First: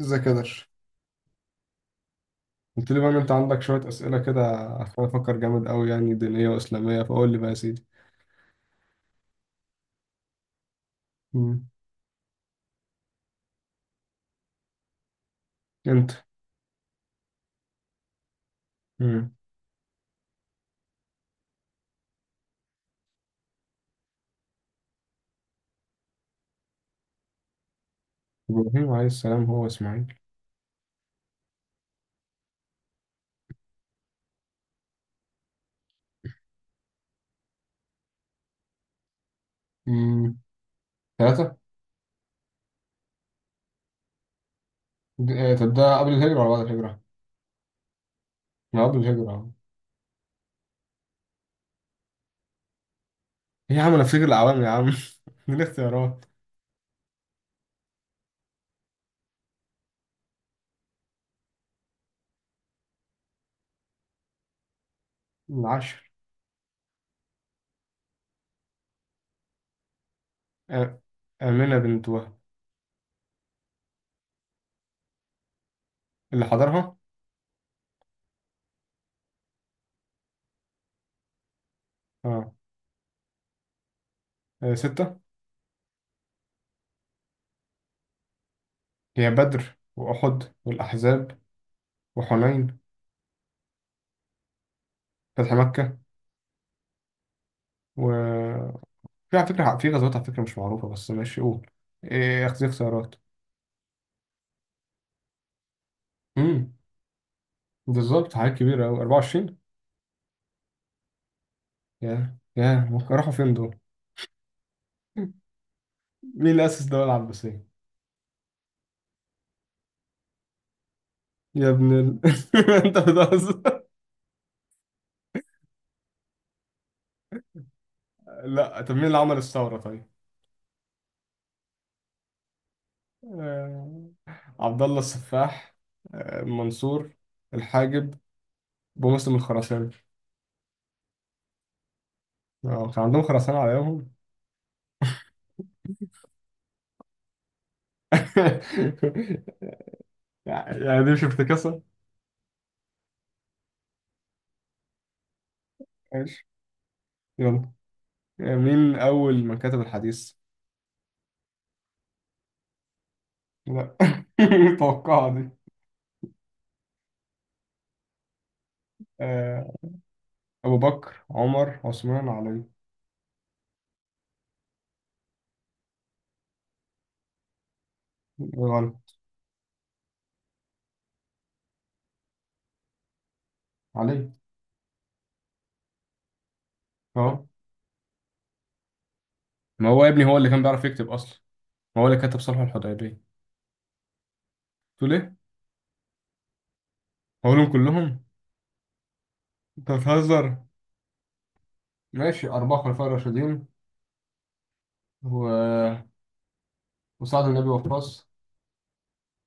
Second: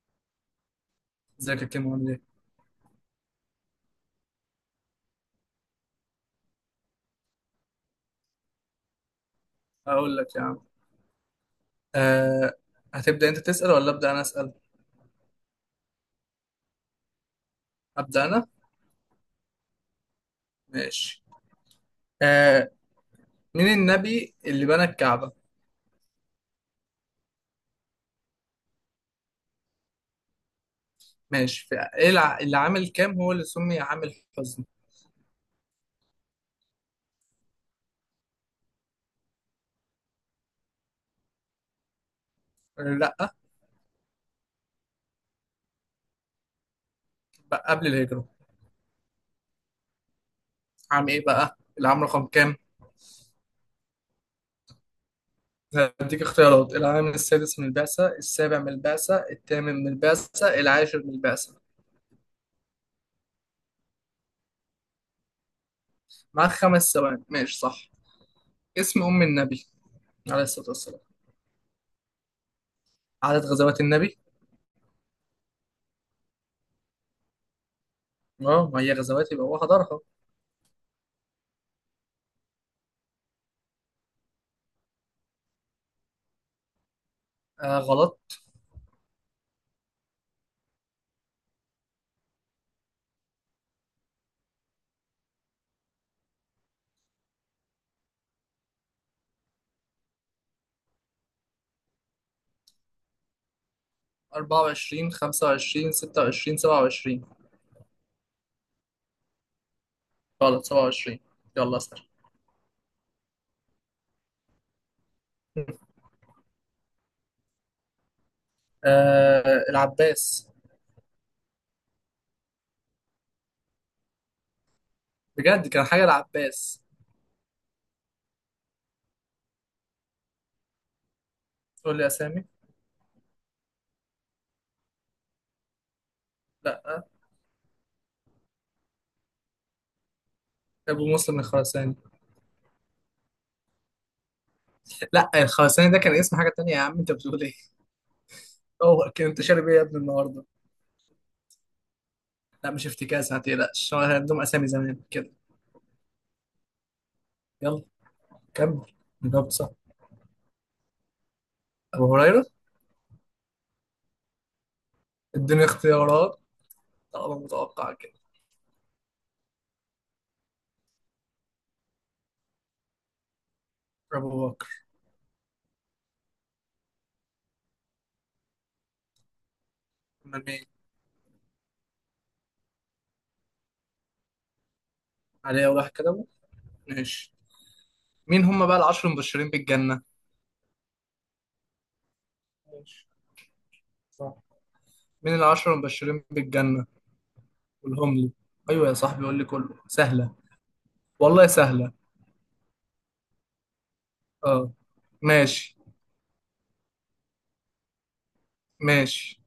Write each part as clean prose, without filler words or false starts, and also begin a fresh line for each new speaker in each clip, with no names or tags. ازيك يا درش،
ازيك يا كيمو؟ عامل ايه؟
قلت لي بقى ان انت عندك شويه اسئله كده، عشان افكر جامد قوي يعني دينيه واسلاميه، فقول لي بقى يا سيدي.
هقول لك يا عم.
مم.
أه هتبدأ انت تسأل ولا أبدأ انا أسأل؟
انت.
أبدأ انا؟
مم.
ماشي. أه مين النبي اللي بنى الكعبة؟
ابراهيم عليه السلام هو اسماعيل.
ماشي. في ايه اللي عامل كام هو اللي سمي عام الحزن؟
مم. ثلاثه.
لا.
طب ده قبل الهجره ولا بعد الهجره؟
بقى قبل الهجرة.
ما قبل الهجره أهو.
عام ايه بقى؟ العام رقم كام؟
ايه يا عم، انا فاكر العوام يا عم من
هديك
الاختيارات.
اختيارات: العام السادس من البعثة، السابع من البعثة، الثامن من البعثة، العاشر من البعثة.
العشر.
معاك خمس ثواني. ماشي، صح. اسم أم النبي عليه الصلاة
آه،
والسلام.
امنه بنت وهب.
عدد غزوات النبي.
اللي حضرها.
اه، ما هي غزوات يبقى هو حضرها.
اه. آه، سته.
آه غلط.
هي بدر واحد والاحزاب وحنين فتح مكه و... في على فكرة، في غزوات على فكرة مش معروفة بس ماشي قول. إيه أخذ خسارات.
24 25 26
امم
27.
بالظبط حاجات كبيرة أوي، 24.
غلط، 27. يلا اسأل.
يا ممكن راحوا فين دول. مين اللي أسس الدولة العباسية؟
آه، العباس.
يا ابن ال... أنت بتهزر.
بجد كان حاجة العباس.
لا طب مين اللي عمل الثورة طيب؟
تقول لي أسامي.
آه، عبد الله السفاح. آه،
لا،
منصور الحاجب. بمسلم الخراساني.
أبو مسلم الخراساني.
اه كان عندهم خراسانة على ايامهم.
لا، الخراساني ده كان اسم حاجة تانية يا عم. أنت بتقول إيه؟ هو كان، أنت شارب إيه يا ابني النهاردة؟
يعني دي مش افتكاسة.
لا مش افتكاس، ما تقلقش، هو كان عندهم أسامي زمان كده.
ماشي. يلا.
يلا.
آه،
كمل.
مين أول
جاوب
من
صح.
كتب الحديث؟
أبو هريرة.
لا متوقعة دي.
اديني اختيارات طالما متوقع كده.
آه، أبو بكر، عمر، عثمان، علي.
أبو بكر.
غلط.
أمال مين؟
علي.
علي أول واحد كده. ماشي.
أه.
مين هم بقى العشر المبشرين
ما
بالجنة؟
هو يا ابني هو اللي كان بيعرف يكتب أصلا، هو اللي كتب صلح
ماشي،
الحديبية.
صح.
تقول إيه؟
مين العشر المبشرين بالجنة؟
هقولهم
قولهم
كلهم؟
لي. ايوه يا صاحبي قول لي، كله
أنت
سهلة.
بتهزر.
والله سهلة.
ماشي، أربعة خلفاء راشدين
اه ماشي.
و... وسعد بن أبي وقاص.
ماشي.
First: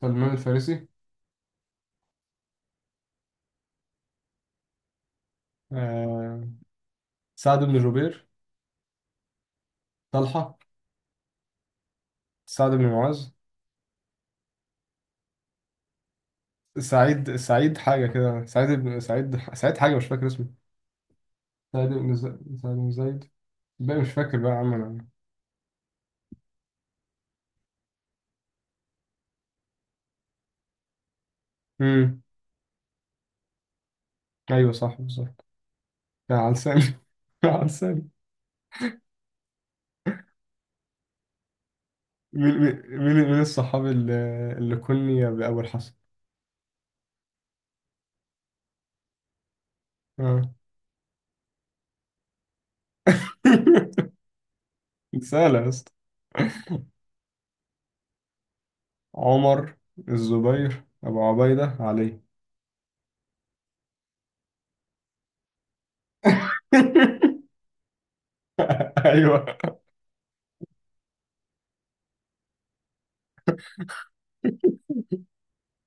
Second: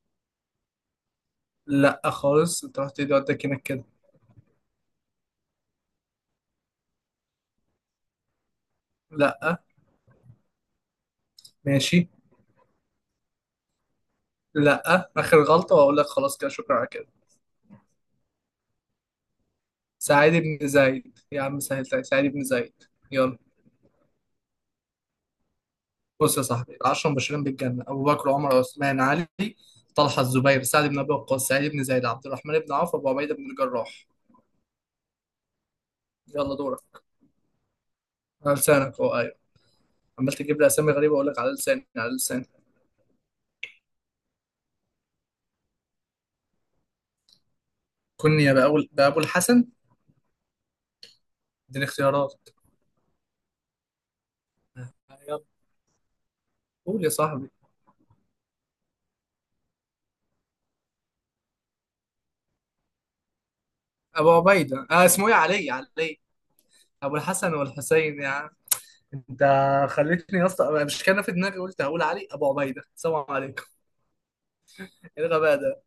سلمان الفارسي.
لا خالص، انت رحت ايدي ودك هناك كده.
آه، سعد بن جبير.
لا.
طلحة.
ماشي.
سعد بن معاذ.
لا. اخر غلطة واقول لك خلاص كده، شكرا على كده.
سعيد، سعيد حاجة كده، سعيد بن سعيد، سعيد حاجة مش فاكر
سعيد
اسمه.
بن زيد يا عم،
سعيد
سهلت عليك.
بن
سعيد
ز-
بن زيد.
سعيد بن زيد.
يلا.
بقى مش فاكر بقى يا عم انا.
بص يا صاحبي، العشرة المبشرين بالجنة: أبو بكر وعمر وعثمان علي، طلحة الزبير سعد بن أبي وقاص سعيد بن زيد
امم
عبد الرحمن بن عوف أبو عبيدة بن الجراح.
ايوه صح بالظبط. يا على
يلا
لساني
دورك.
على لساني.
على لسانك، اه ايوه. عمال تجيب لي اسامي غريبه اقول لك على لساني على لساني.
من من الصحاب اللي كني بأول حسن.
كني بقى اقول بقى ابو الحسن.
اه.
اديني اختيارات. يلا.
سهلة يا اسطى.
قول يا صاحبي.
عمر، الزبير، أبو عبيدة، علي.
ابو عبيده، اسمه ايه، علي، علي. ابو الحسن والحسين يا عم. انت
ايوه.
خليتني يا اسطى، أنا مش كان في دماغي، قلت هقول علي ابو عبيده، سلام عليكم. ايه الغباء ده؟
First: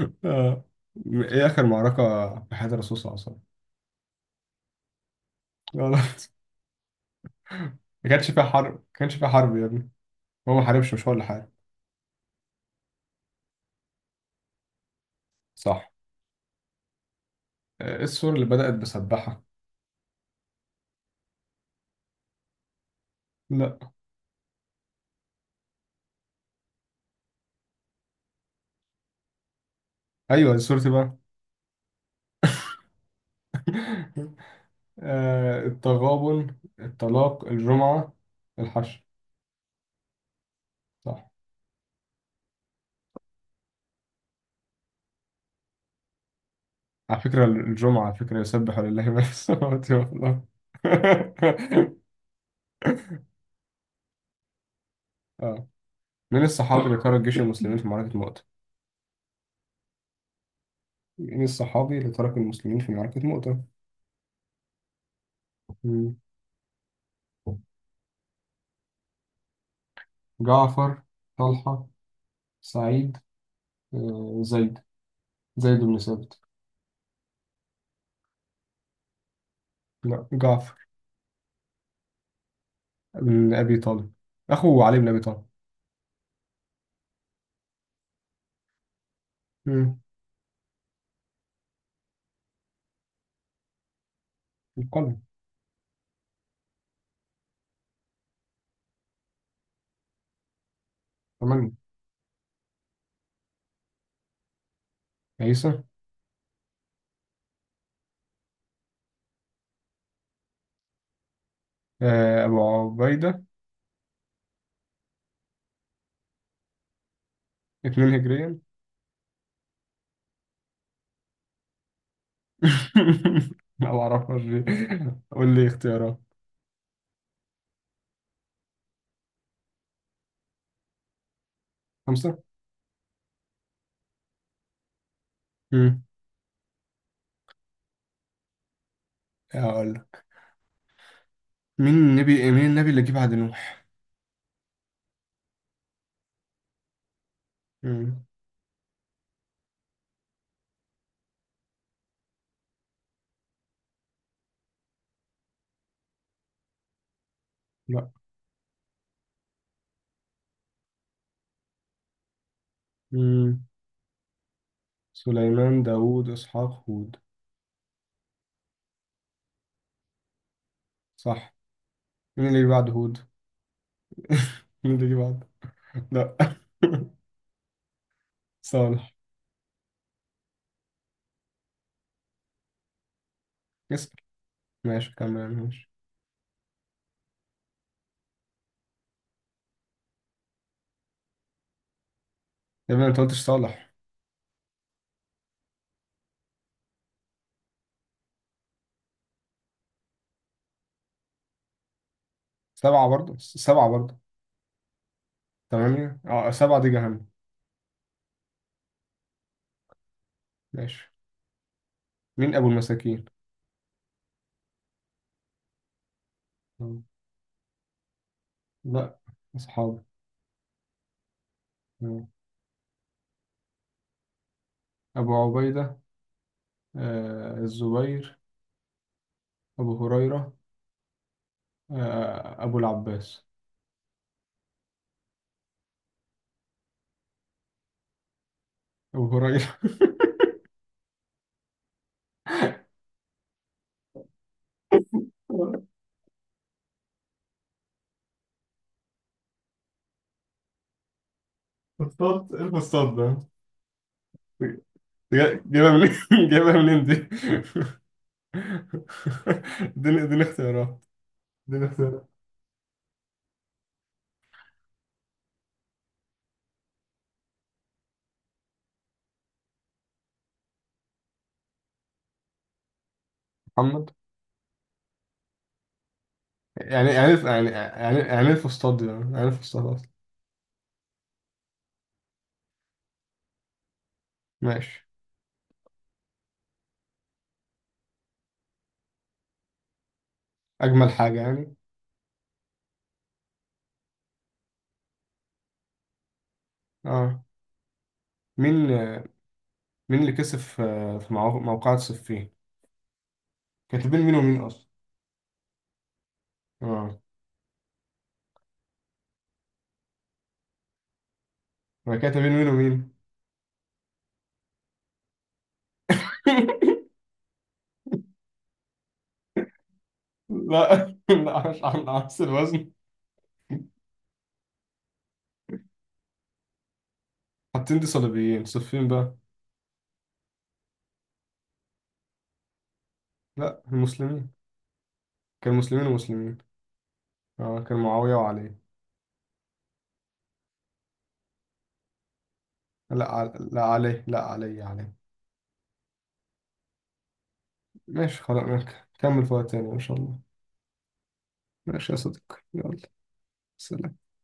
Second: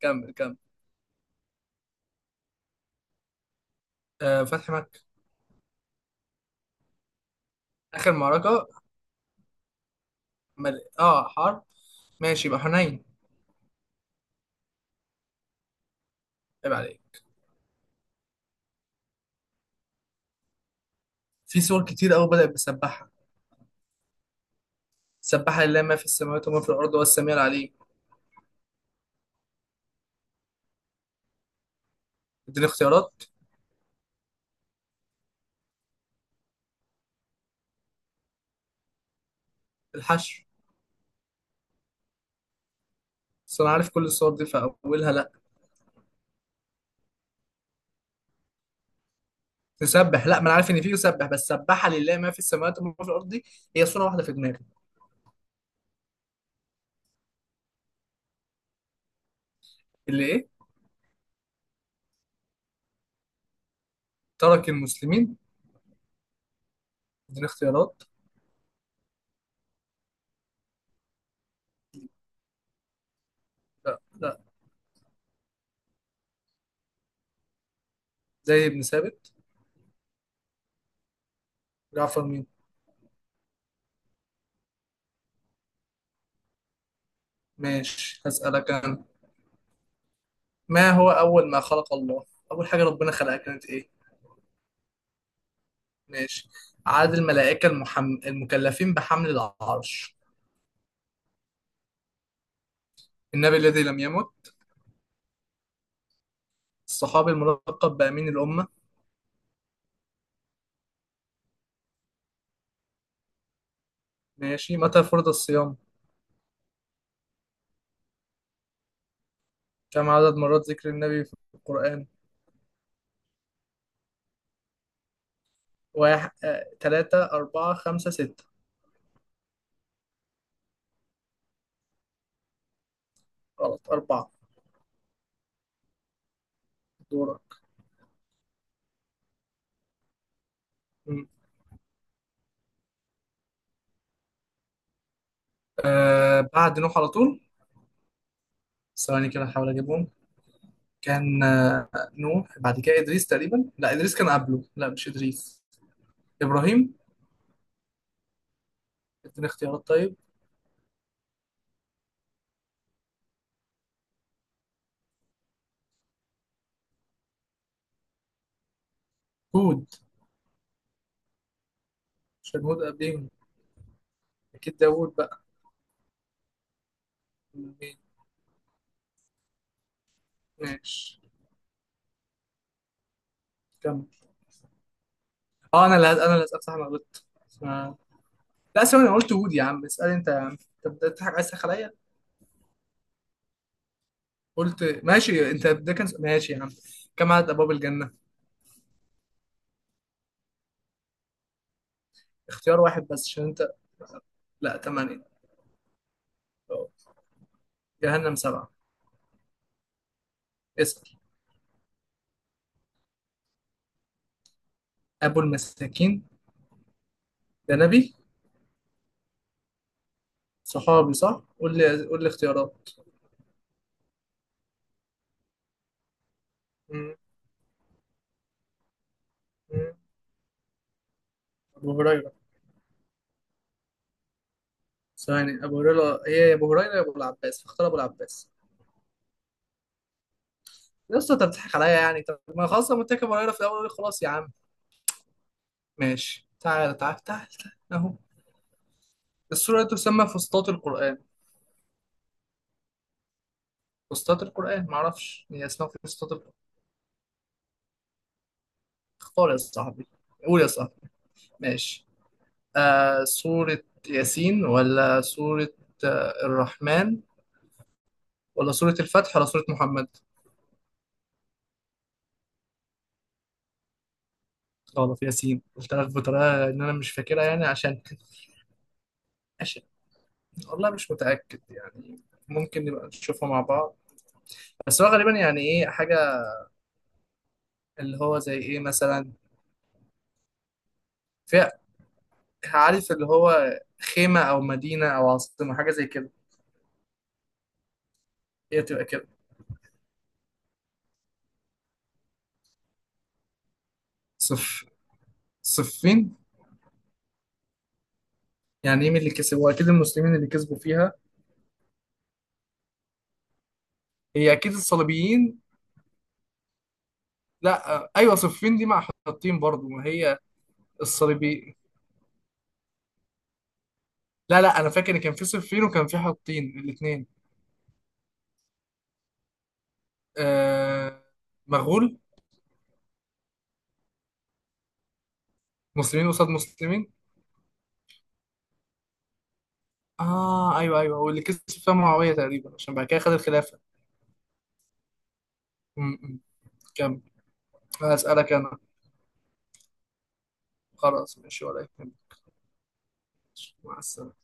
كمل كمل.
آه. ايه اخر معركة في حياة الرسول صلى الله عليه وسلم؟
آه، فتحي مكة.
غلط. ما
اخر
كانش فيها
معركه.
حرب، ما كانش فيها حرب يا ابني، هو ما حاربش، مش هو اللي
اه
حارب.
حرب. ماشي يبقى حنين.
صح.
عيب عليك.
آه، ايه السورة اللي بدأت بسبحة؟
في سور كتير قوي بدأت بسبحها.
لا
سبح لله ما في السماوات وما في الارض والسميع العليم.
ايوه، السورة دي سورتي.
اديني اختيارات.
بقى آه التغابن، الطلاق، الجمعة، الحشر.
الحشو.
صح.
بس انا عارف كل الصور دي فاولها لا.
على فكرة الجمعة، على فكرة، يسبح لله ما في السماوات
تسبح؟ لا ما
والأرض.
انا عارف ان في يسبح، بس سبح لله ما في السماوات وما في الارض دي هي صوره واحده في دماغي.
آه. من الصحابي اللي ترك جيش المسلمين في معركة مؤتة؟
اللي ايه؟
من الصحابي اللي ترك المسلمين في معركة مؤتة؟
ترك المسلمين؟
مم.
اديني اختيارات.
جعفر، طلحة، سعيد.
لا لا.
آه زيد، زيد بن ثابت.
زي ابن ثابت.
لا جعفر
جعفر مين؟
بن أبي طالب، أخو علي بن أبي طالب.
ماشي هسألك انا.
مم.
ما هو اول ما خلق الله؟ اول حاجه ربنا خلقها كانت ايه؟
القلب.
ماشي. عدد الملائكه المكلفين بحمل العرش.
ثمانية.
النبي الذي لم يمت.
عيسى.
الصحابي الملقب بأمين الأمة.
آه أبو عبيدة.
ماشي. متى فرض الصيام؟
2 هجريا.
كم عدد مرات ذكر النبي في القرآن؟
لا ما اعرفهاش دي. قول لي اختيارات.
واحد، تلاتة، أربعة، خمسة، ستة.
خمسة.
غلط، أربعة.
امم
دورة.
هقول لك.
مم.
مين النبي اللي جه بعد نوح؟
آه بعد نوح على طول.
امم
ثواني كده أحاول أجيبهم. كان نوح، بعد كده إدريس تقريبا، لا إدريس كان قبله، لا مش إدريس. إبراهيم.
لا.
اديني اختيارات طيب.
امم سليمان، داوود، اسحاق، هود.
هود.
صح. مين
عشان
اللي جه
هود
بعد هود؟
قبليهم. أكيد
مين اللي
داوود
جه
بقى.
بعد؟ لا
مين؟
صالح.
ماشي. كمل.
اسأل. ماشي كمل ماشي.
أنا اللي أسأل صح، أنا غلطت. آه. لا ثواني، أنا قلت هود يا عم، اسأل أنت يا عم. أنت بتضحك عايز تسخن عليا.
يا ابني انت قلتش صالح.
قلت ماشي انت، ده كان ماشي يا عم. كم عدد ابواب الجنه؟ اختيار
سبعة
واحد بس
برضه،
عشان انت.
سبعة برضه.
لا، ثمانيه.
تمانية، اه، سبعة
أه.
دي جهنم.
جهنم سبعه. اسال.
ماشي. مين أبو المساكين؟
ابو المساكين؟
مم.
ده نبي؟
لا. أصحابه.
صحابي صح. قول لي، قول
مم.
لي اختيارات.
أبو عبيدة.
م-
آه الزبير.
م.
أبو هريرة.
ابو هريره.
آه، أبو العباس.
ثواني، ابو هريره، هي يا ابو هريره يا ابو العباس، فاختار ابو العباس.
أبو هريرة
يا اسطى انت بتضحك عليا يعني، طب ما خلاص لما قلت لك ابو هريره في الاول خلاص يا عم. ماشي. تعال تعال تعال تعال اهو. السوره دي تسمى فسطاط القران.
مصطاد إيه، المصطاد ده؟
فسطاط القران، معرفش هي اسمها
جايبها منين؟
فسطاط.
جايبها منين دي؟
اختار يا صاحبي.
اديني
قول يا
اختيارات.
صاحبي.
اديني
ماشي.
اختيارات.
آه سورة ياسين، ولا سورة الرحمن، ولا سورة الفتح، ولا سورة محمد.
محمد.
غلط، ياسين. قلت لك بطريقة إن أنا
يعني
مش
يعني إيه-
فاكرها يعني،
يعني
عشان.
يعني يعني إيه الفسطاط دي، يعني إيه
عشان
الفسطاط أصلا؟
والله مش متأكد يعني. ممكن نبقى نشوفها مع بعض. بس
ماشي.
هو غالبا يعني إيه حاجة، اللي هو زي إيه مثلا،
أجمل حاجة
فيها،
يعني.
عارف اللي هو خيمة أو مدينة أو عاصمة، حاجة زي كده.
اه.
هي
مين
تبقى
آه،
كده.
مين اللي كسب في موقعة صفين؟ كانت بين مين ومين
صف.
أصلا؟
صفين.
اه.
يعني إيه مين اللي كسب، هو أكيد المسلمين اللي كسبوا فيها.
هي كانت بين مين ومين؟
هي اكيد الصليبيين. لا ايوه صفين دي مع حطين برضو ما هي.
لا لا،
الصليبي.
مش عن عكس الوزن.
لا لا انا فاكر ان كان في صفين وكان في حطين الاثنين.
حاطين دي صليبيين، صفين بقى.
آه، مغول.
لا المسلمين. كان مسلمين
مسلمين قصاد
ومسلمين.
مسلمين.
اه كان معاوية وعلي.
اه ايوه ايوه، واللي كسب فيها معاويه تقريبا عشان بعد كده
لا،
خد الخلافه.
لا علي، لا علي، علي.
م- م. كمل.
ماشي
هسألك
خلاص
انا.
ماشي. كمل فوق تاني ان شاء الله.
خلاص ماشي ولا
ماشي يا
يهمك.
صديقي، يلا.
مع
سلام.
السلامه.